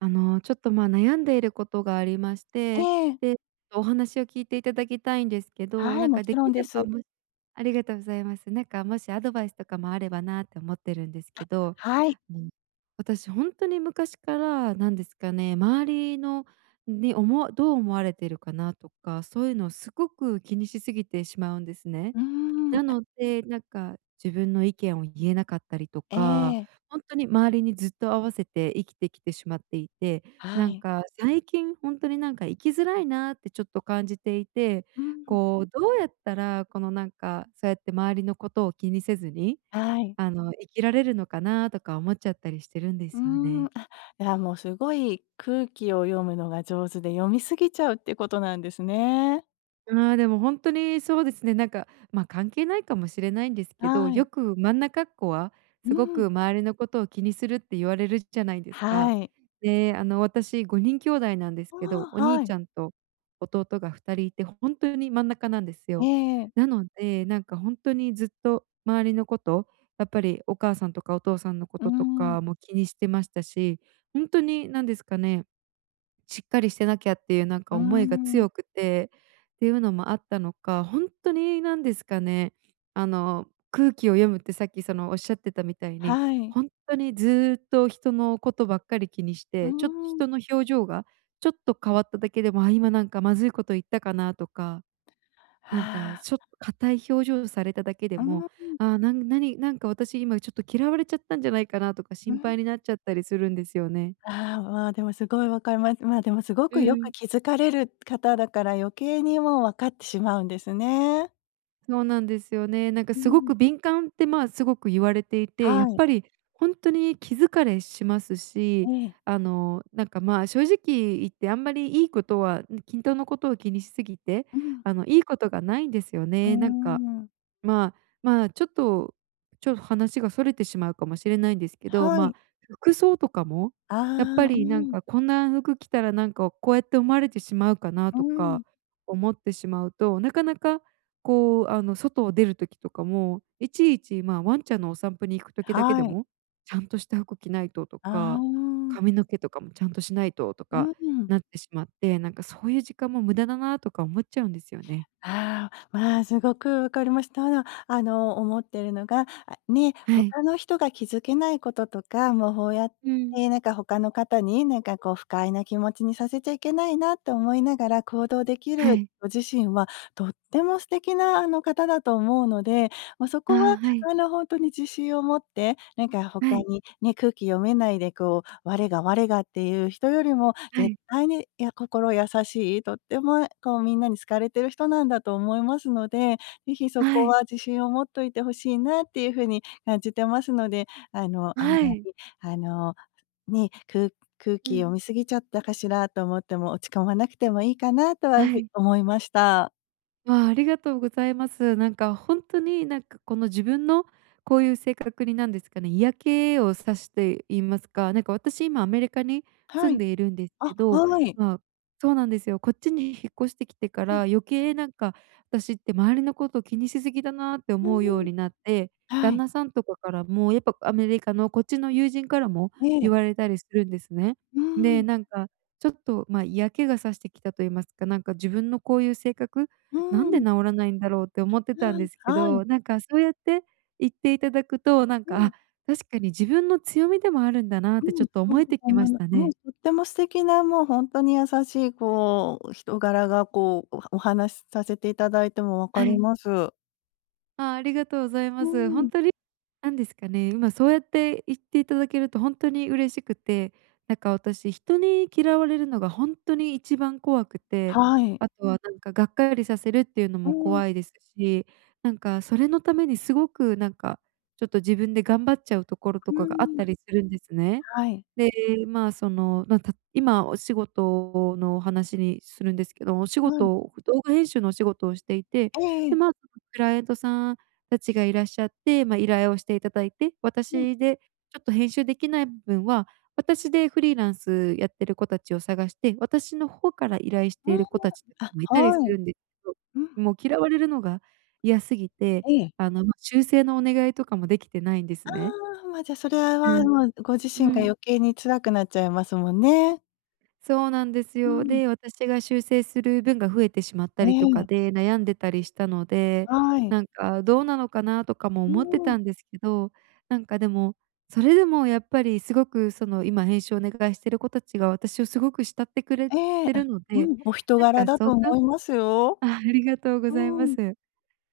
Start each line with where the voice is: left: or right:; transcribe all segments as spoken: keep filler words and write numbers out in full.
right: あのちょっとまあ悩んでいることがありまして、
left: ええ。
right: で、お話を聞いていただきたいんですけど、
left: はい、
right: なん
left: も
right: か
left: ち
right: で
left: ろ
right: き
left: んで
right: れば、
left: す。
right: むありがとうございます。なんかもしアドバイスとかもあればなて思ってるんです
left: あ、
right: けど、
left: はい。
right: うん。私ほんとに昔からなんですかね、周りの、ね、おもどう思われているかなとか、そういうのをすごく気にしすぎてしまうんですね。
left: うん、
right: な
left: あ
right: ので、なんか、自分の意見を言えなかったりと
left: え
right: か、
left: え。
right: ほんとに周りにずっと合わせて生きてきてしまっていて、な
left: は
right: ん
left: い。
right: か、最近ほんとになんか生きづらいなってちょっと感じていて、
left: うん。
right: こうどうやったら、このなんか、そうやって周りのことを気にせずに、
left: はい。
right: あの生きられるのかなとか思っちゃったりしてるんで
left: うー
right: すよ
left: ん。
right: ね。
left: あ、いやもうすごい空気を読むのが上手で読み過ぎちゃうっていうことなんですね。
right: ああ、でも本当にそうですね。なんかまあ、関係ないかもしれないんですけど、
left: は
right: よ
left: い。
right: く真ん中っこは
left: う
right: すご
left: ん。
right: く周りのことを気にするって言われるじゃないですか。
left: はい。
right: であの私ごにん兄弟なんです
left: あ
right: けど、お
left: あ、
right: 兄
left: は
right: ち
left: い。
right: ゃんと弟がふたりいて本当に真ん中なんです
left: え
right: よ。
left: え。
right: なので、なんか本当にずっと周りのこと、やっぱりお母さんとかお父さんのこ
left: う
right: とと
left: ん。
right: かも気にしてましたし、ほんとになんですかね。しっかりしてなきゃっていうなん
left: う
right: か思いが
left: ん。
right: 強くて、っていうのもあったのか、ほんとになんですかね、あの空気を読むってさっきそのおっしゃってたみたいに、
left: はい。
right: ほんとにずっと人のことばっかり気にし
left: う
right: て、ちょっと
left: ん。
right: 人の表情がちょっと変わっただけでも、あ今なんかまずいこと言ったかなとか。
left: あ
right: なんか
left: あ。
right: ちょっと硬い表情をされただけで
left: う
right: も、
left: ん。
right: ああ、なん、何、なんか私今ちょっと嫌われちゃったんじゃないかなとか
left: う
right: 心
left: ん。
right: 配になっちゃったりするんですよね。
left: ああ、わあ、でもすごいわかります。まあでもすご
right: う
left: くよく
right: ん。
left: 気づかれる方だから余計にもう、わかってしまうんですね。
right: そうなんですよね。なんか
left: うんう
right: すご
left: んうん。
right: く敏感って、まあ、すごく言われていて、や
left: は
right: っ
left: い。
right: ぱりほんとに気疲れします
left: え
right: し、
left: え。
right: あの、なんか、まあ、正直言ってあんまりいいことは、ん均等のことを気にしすぎて、
left: うん。
right: あの、いいことがないんですよ
left: うー
right: ね。なんか。
left: ん。
right: まあ、まあ、ちょっと、ちょっ話が逸れてしまうかもしれないんですけど、
left: は
right: ま
left: い。
right: あ、服装とかもやっぱ
left: ああ、う
right: りなん
left: ん。
right: か、こんな服着たらなんか、こうやって思われてしまうかな
left: う
right: とか
left: ん。
right: 思ってしまうと、なかなか、こう、あの、外を出る時とかも、いちいち、まあ、ワンちゃんのお散歩に行く時だけで
left: はい。
right: も、ちゃんとした服着ないとと
left: あ
right: か、
left: あ。
right: 髪の毛とかもちゃんとしないとと
left: う
right: か
left: ん。
right: なってしまって、なんかそういう時間も無駄だなとか思っちゃうんですよね。
left: ああ、まあ、すごくわかりましただ。あの、思っているのが、あね、
right: は
left: ほ
right: い。
left: かの人が気づけないこととか、もう、ほうやっ
right: うん。
left: てなんか、ほかの方になんかこう、不快な気持ちにさせちゃいけないなと思いながら行動でき
right: は
left: る
right: い。
left: ご自身は、とっても素敵な、あの、方だと思うので、ま、そ
right: ああ、
left: こは、
right: はい。
left: あの、ほんとに自信を持って、なんかほ
right: は
left: か
right: い。
left: にね、空気読めないでこう、我が我がっていう人よりも
right: は
left: 絶
right: い。
left: 対に、いや心優しい、とってもこう、みんなに好かれてる人なんだと思いますので、ぜひそ
right: は
left: こ
right: い。
left: は自信を持っといて欲しいなっていうふうに感じてますので、あの、あん
right: は
left: ま
right: い。
left: り、あの、ね、く空
right: う
left: 気
right: ん。
left: 読み過ぎちゃったかしらと思っても落ち込まなくてもいいかなとはふ
right: は
left: い
right: い。
left: 思いました。
right: わあ、ありがとうございます。なんかほんとに、なんかこの自分のこういう性格に、なんですかね、嫌気を差して言いますか、なんか私今アメリカに
left: は
right: 住
left: い。
right: んでいるんです
left: あ、
right: けど、
left: はい。
right: まそうなんですよ。こっちに引っ越してきてか
left: う
right: ら、
left: ん。
right: 余計なんか、私って周りのこと気にし過ぎだなって
left: う
right: 思うよう
left: ーん。
right: になって、
left: は
right: 旦
left: い。
right: 那さんとかからも、やっぱアメリカのこっちの友人からも、
left: え
right: 言
left: え。
right: われたりするんですね。
left: うー
right: で、
left: ん。
right: なんかちょっと、ま、嫌気が差してきたと言いますか、なんか自分のこういう性格
left: う
right: 「な
left: ー
right: んで
left: ん。
right: 直らないんだろう？」って思って
left: な
right: たんです
left: あ、
right: け
left: はい。
right: ど、なんかそうやって言っていただくと、なん
left: う
right: か、あ、
left: ん。
right: 確かに自分の強みでもあるんだなって
left: う
right: ちょ
left: ん。
right: っと
left: [unintelligible] そう
right: 思えてき
left: 思
right: ま
left: い
right: し
left: ま
right: た
left: はい、
right: ね。
left: とっても素敵なもう、ほんとに優しいこう、人柄がこう、おはお話させていただいても分か
right: は
left: り
right: い。
left: ます。
right: ああ、ありがとうござい
left: う
right: ます。
left: ー
right: ほん
left: ん。
right: とに、なんですかね、今そうやって言っていただけると、ほんとに嬉しくて、なんか私、人に嫌われるのがほんとに一番怖くて、
left: はい。
right: あとは、なんかがっかりさせるっていうの
left: う
right: も
left: ーん。
right: 怖いですし、なんかそれのために、すごくなんか、ちょっと自分で頑張っちゃうところ
left: う
right: とか
left: ー
right: があっ
left: ん。
right: たりするんですね。
left: はい。
right: で、まあ、その、まあ、た今お仕事の話にするんですけど、お仕
left: はい。
right: 事、動画編集のお仕事をしていて、
left: えええ
right: で、
left: え。
right: ま、クライアントさん達がいらっしゃって、ま、依頼をしていただいて、
left: うん。
right: 私でちょっと編集できない部分は、私でフリーランスやってる子たちを探して、私の方から依頼し
left: う
right: てい
left: ーん。
right: る子達も居
left: あ、
right: たりす
left: は
right: る
left: い。
right: んですけ
left: うん。
right: ど、もう嫌われるのが嫌すぎて、
left: ええ。
right: あの、修正のお願いとかも出来てないんです
left: あ
right: ね。
left: あ、ま、じゃあそれは、
right: う
left: は、
right: ん、
left: もうご自
right: う
left: 身が
right: ん。
left: 余計に辛くなっちゃいますもんね。
right: そうなんです
left: う
right: よ。
left: ん。
right: で、私が修正する分が増えてしまった
left: え
right: りとか
left: え。
right: で悩んでたりしたので、
left: はい。
right: なんかどうなのかなとかも
left: う
right: 思って
left: ーん。
right: たんですけど、なんかでも、それでもやっぱりすごくその今編集をお願いしている子達が私をすごく慕ってくれ
left: ええ、
right: て
left: あ、
right: るの
left: う
right: で、
left: ん。お人
right: な
left: 柄
right: んか
left: だ
right: そ
left: と
right: んな
left: 思いますよ。
right: あ、ありがとうご
left: う
right: ざいま
left: ーん。
right: す。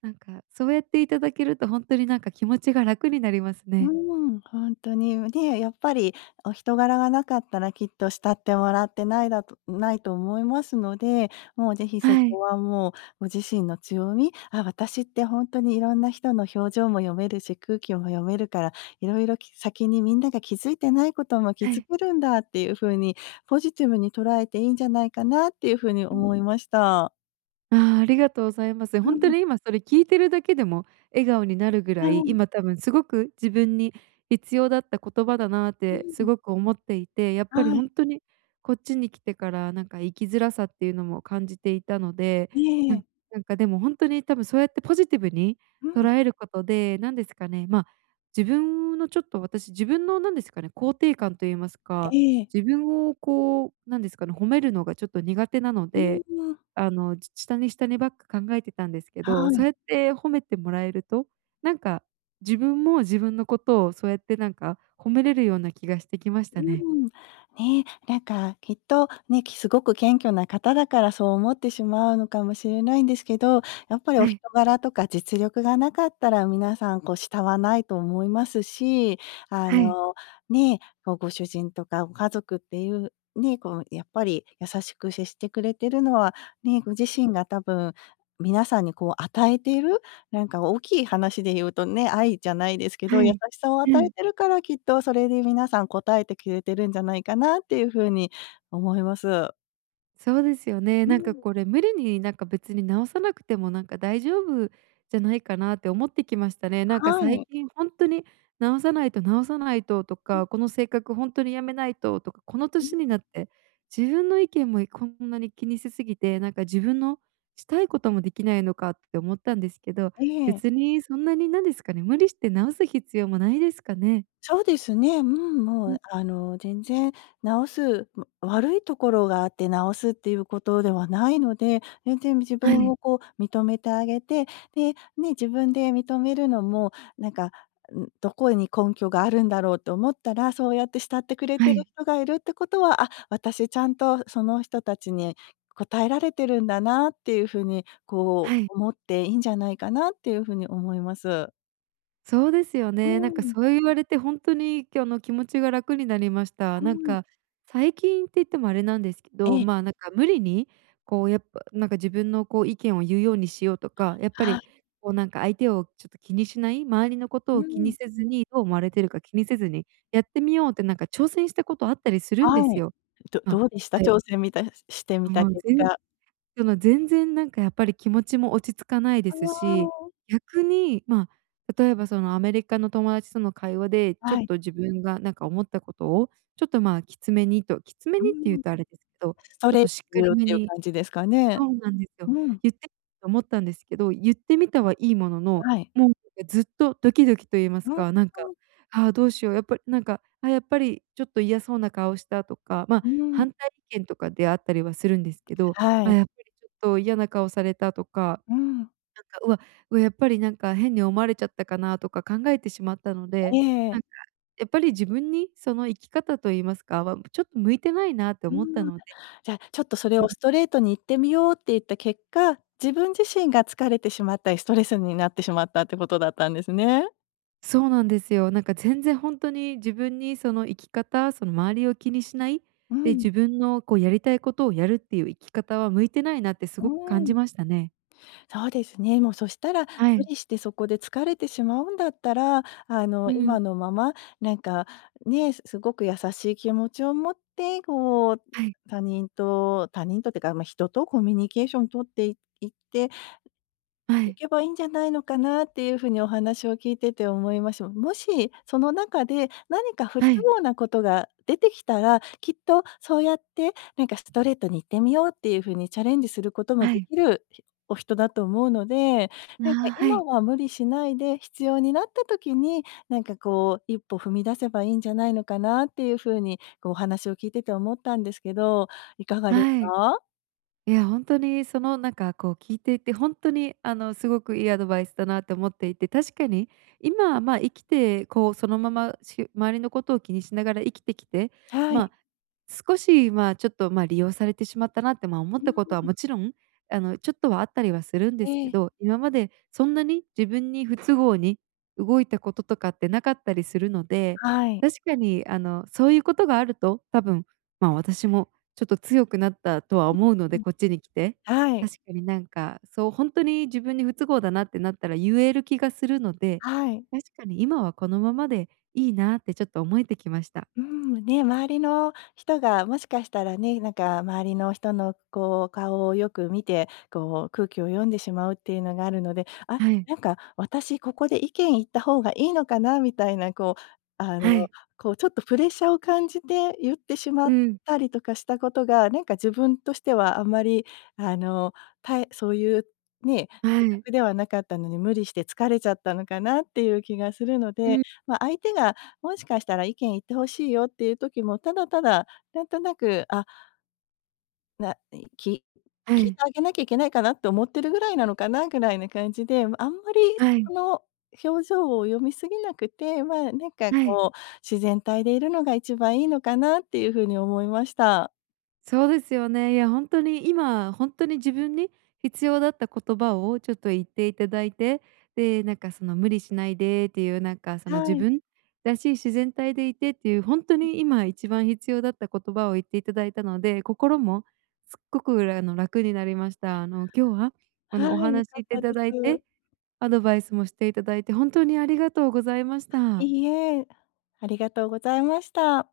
right: なんかそうやっていただけると本当になんか気持ちが楽になります
left: うー
right: ね。
left: ん。ほんとにも、で、やっぱりお人柄がなかったらきっと慕ってもらってないだとないと思いますので、もうぜひそ
right: はい。
left: こはもうご自身の強み、あ私って本当にいろんな人の表情も読めるし、空気も読めるから、色々、き先にみんなが気づいてないことも気
right: は
left: づ
right: い。
left: けるんだっていうふうにポジティブに捉えていいんじゃないかなっていうふうに
right: うん。
left: 思いました。
right: ああ、ありがとうございます。
left: う
right: 本当
left: ん。
right: に今それ聞いてるだけでも笑顔になるぐ
left: は
right: らい、
left: い。
right: 今多分すごく自分に必要だった言葉だなっ
left: う
right: て
left: ー
right: す
left: ん。
right: ごく思っていて、やっぱり
left: はい。
right: 本当にこっちに来てからなんか生きづらさっていうのも感じていたので、
left: いえい
right: な
left: え。
right: なんかでも本当に多分そうやってポジティブに
left: う
right: 捉
left: ん。
right: えることでなんですかね、ま、自分のちょっと、私自分のなんですかね、肯定感と言いますか、
left: ええ。
right: 自分をこうなんですかね、褒めるのがちょっと苦手なの
left: う
right: で、
left: ーん、わ。
right: あの、ち下に下にばっか考えてたんですけ
left: は
right: ど、そ
left: い。
right: うやって褒めてもらえると、なんか自分も自分のことをそうやってなんか褒めれるような気がしてきまし
left: う
right: たね。
left: ん。ね、なんかきっとね、きすごく謙虚な方だからそう思ってしまうのかもしれないんですけど、やっぱり
right: は
left: お人
right: い。
left: 柄とか実力がなかったら皆さん、こう、慕わないと思いますし。あ
right: はい。
left: のね、ま、ご主人とかご家族っていう、ね、こうやっぱり、優しく接してくれてるのは、ね、ご自身が多分、皆さんにこう与えている、なんか大きい話で言うとね、愛じゃないですけど、
right: は
left: 優
right: い、
left: しさを与
right: う
left: え
right: ん。
left: てるから、きっとそれに皆さん応えてくれてるんじゃないかなっていう風に思います。
right: そうですよね。
left: う
right: なんか
left: ん。
right: これ、無理に、なんか、別に直さなくても、なんか、大丈夫じゃないかなって思ってきましたね。なんか、
left: は
right: 最
left: い。
right: 近ほんとに直さないと、直さないとと
left: うん。
right: か、この性格ほんとに辞めないととか、この
left: うん、
right: 年に
left: ん。
right: なって自分の意見もいこんなに気にしすぎて、なんか、自分のしたいこともできないのかって思ったんですけど、
left: ええ。
right: 別にそんなに、なんですかね、無理して直す必要もないですかね？
left: そうですね。うん、も
right: うん。
left: う、あの、全然直すま、悪いところがあって直すっていうことではないので、全然自
right: は
left: 分
right: い。
left: をこう認めてあげて、で、ね、自分で認めるのも、なんか、んどこに根拠があるんだろうって思ったら、そうやって慕ってくれて
right: は
left: いる
right: い。
left: 人がいるってことは、あ、私ちゃんと、その人たちに応えられてるんだなっていうふうに、こ
right: はい。
left: う、思っていんじゃないかなっていうふうに思います。
right: そうですよ
left: う
right: ね。なんか、
left: ーん。
right: そう言われて、ほんとに、今日の気持ちが楽になりました。
left: は
right: なん
left: い。
right: か、最近って言ってもあれなんですけ
left: え
right: ど、
left: え。
right: まあ、なんか無理に、こう、やっぱ、なんか自分の、こう、意見を言うようにしようとか、やっぱ
left: は
right: り、
left: い。
right: こう、なんか相手を、ちょっと気にしない、周りのこ
left: う-
right: とを気に
left: ん。
right: せずに、どう思われているか、気にせずにやってみようって、なんか挑戦したことあったりするんで
left: は
right: す
left: い、
right: よ。
left: ど
right: まあ
left: どうでした？
right: はい。
left: 挑戦みたしてみた
right: もう、
left: 結
right: ぜん
left: 果。
right: この全然、なんか、やっぱり気持ちも落ち着かないで
left: あ
right: すし、
left: あ。
right: 逆に、まあ、例えば、そのアメリカの友達との会話で、ちょっ
left: はい。
right: と自分がなんか思ったことを、ちょっと、まあ、きつめにときつめ
left: う
right: にって言う
left: ーん。
right: とあれですけど、
left: そ
right: ちょっ
left: れっ
right: と
left: て
right: しっか り
left: っ
right: 目
left: ていう
right: に
left: 感じですかね？
right: そうなんですよ。
left: うん。
right: 言ってと思ったんですけど、言ってみたはいいものの
left: はい。
right: も、んだかずっとドキドキと言いま す
left: は
right: か、なんか、
left: ん。
right: ああ、どうしよう、やっぱりなんか、あ、やっぱり、ちょっと嫌そうな顔したとか、まあ、
left: うーん。
right: 反対意見とかであったりはするんですけど、
left: は
right: あ、
left: い。
right: やっぱり、ちょっと、嫌な顔されたとか、
left: うーん。
right: なんか、うわうわ、やっぱり、なんか、変に思われちゃったかな。とか考えてしまったの
left: え
right: で、な
left: え。
right: んか、やっぱり、自分にその生き方と言いますか、わん、ちょっと、向いてないなと
left: うー
right: 思った
left: ん。
right: ので。
left: じゃあ、ちょっとそれ
right: う
left: を
right: ん。
left: ストレートに言ってみようって言った結果、自分自身が疲れてしまったり、ストレスになってしまったっていうことだったんですね。
right: そうなんですよ。なんか全然ほんとに自分にその生き方、その、周りを気にしない
left: う
right: で、
left: ん。
right: 自分のこうやりたいことをやるっていう生き方は、向いてないなってす
left: う
right: ごく感
left: ーん。
right: じましたね。
left: そうですね。もうそしたら、
right: は
left: 無
right: い。
left: 理してそこで疲れてしまうんだったら、あの、
right: う
left: 今
right: ん。
left: のまま、なんか、ね、すごく優しい気持ちを持って、こう、
right: はい。
left: 他人と他人とってか、ま、人とコミュニケーション取っていって、
right: は
left: い
right: い。
left: けばいいんじゃないのかなっていう風にお話を聞いてて思います。もし、その中で何か不都
right: はい。
left: 合なことが出てきたら、きっとそうやってなんか、ストレートに言ってみようっていう風に、チャレンジすることも
right: は
left: で
right: い。
left: きるお人だと思うので、
right: あ
left: なんか
right: あ、は
left: 今
right: い。
left: は無理しないで必要になった時に、なんかこう、一歩踏み出せばいいんじゃないのかなっていう風に、こうお話を聞いてて思ったんですけど、いかがです
right: はい。
left: か？
right: いや、ほんとにそのなんか、こう聞いていてほんとに、あの、すごくいいアドバイスだなと思っていて、確かに今は、ま、生きてこうそのままし周りのことを気にしながら生きてきて、
left: はい。
right: ま、少し、ま、ちょっと、ま、利用されてしまったなって、ま、思っ
left: うー
right: たことは
left: ん。
right: もちろん、あの、ちょっとはあったりはするんで
left: え
right: すけ
left: え。
right: ど、今までそんなに自分に不都合に動いたこととかってなかったりするので、
left: はい。
right: 確かに、あの、そういうことがあると多分、ま、私もちょっと強くなったと
left: あ、
right: は思うの
left: う
right: で
left: ん、
right: こっちに来て、
left: はい。
right: 確かになんか、そう、ほんとに自分に不都合だなってなったら言える気がするので、
left: はい。
right: 確かに今はこのままでいいなってちょっと思えてきました。
left: うん、ね、周りの人がもしかしたらね、なんか周りの人のこう顔をよく見て、こう空気を読んでしまうっていうのがあるので、あ、
right: はい。
left: なんか私ここで意見言った方がいいのかなみたいなこう、あの、
right: はい。
left: こうちょっとプレッシャーを感じて言ってしまっ
right: うん。
left: たりとかしたことが、なんか自分としてはあんまり、あの、たいそういうね、
right: は
left: 性
right: い。
left: 格ではなかったのに無理して疲れちゃったのかなっていう気がするの
right: う
left: で、
right: ん。
left: ま、相手がもしかしたら意見言って欲しいよっていう時も、ただただなんとなく、あないき
right: は
left: 聞いて
right: い。
left: あげなきゃいけないかなと思ってるぐらいなのかな？ぐらいな感じで、あんまり
right: はい。
left: その表情を読みすぎなくて、まあ、なんか
right: はい。
left: こう、自然体でいるのが一番いいのかなっていう風に思いました。
right: そうですよね。いやほんとに、今ほんとに自分に必要だった言葉をちょっと言っていただいて、で、なんかその無理しないでっていう、なんかその、
left: は
right: 自
left: い。
right: 分らしい自然体でいてっていう、ほんと
left: うん。
right: に今一番必要だった言葉を言っていただいたので、心もすごく、うらあの、楽になりまし
left: あ。
right: た。あの、今日はあ
left: は
right: の、お
left: い、良
right: 話してい
left: かで
right: ただい
left: す。
right: て、アドバイスもしていただいて、本当にありがとうございました。
left: いいえ、ありがとうございました。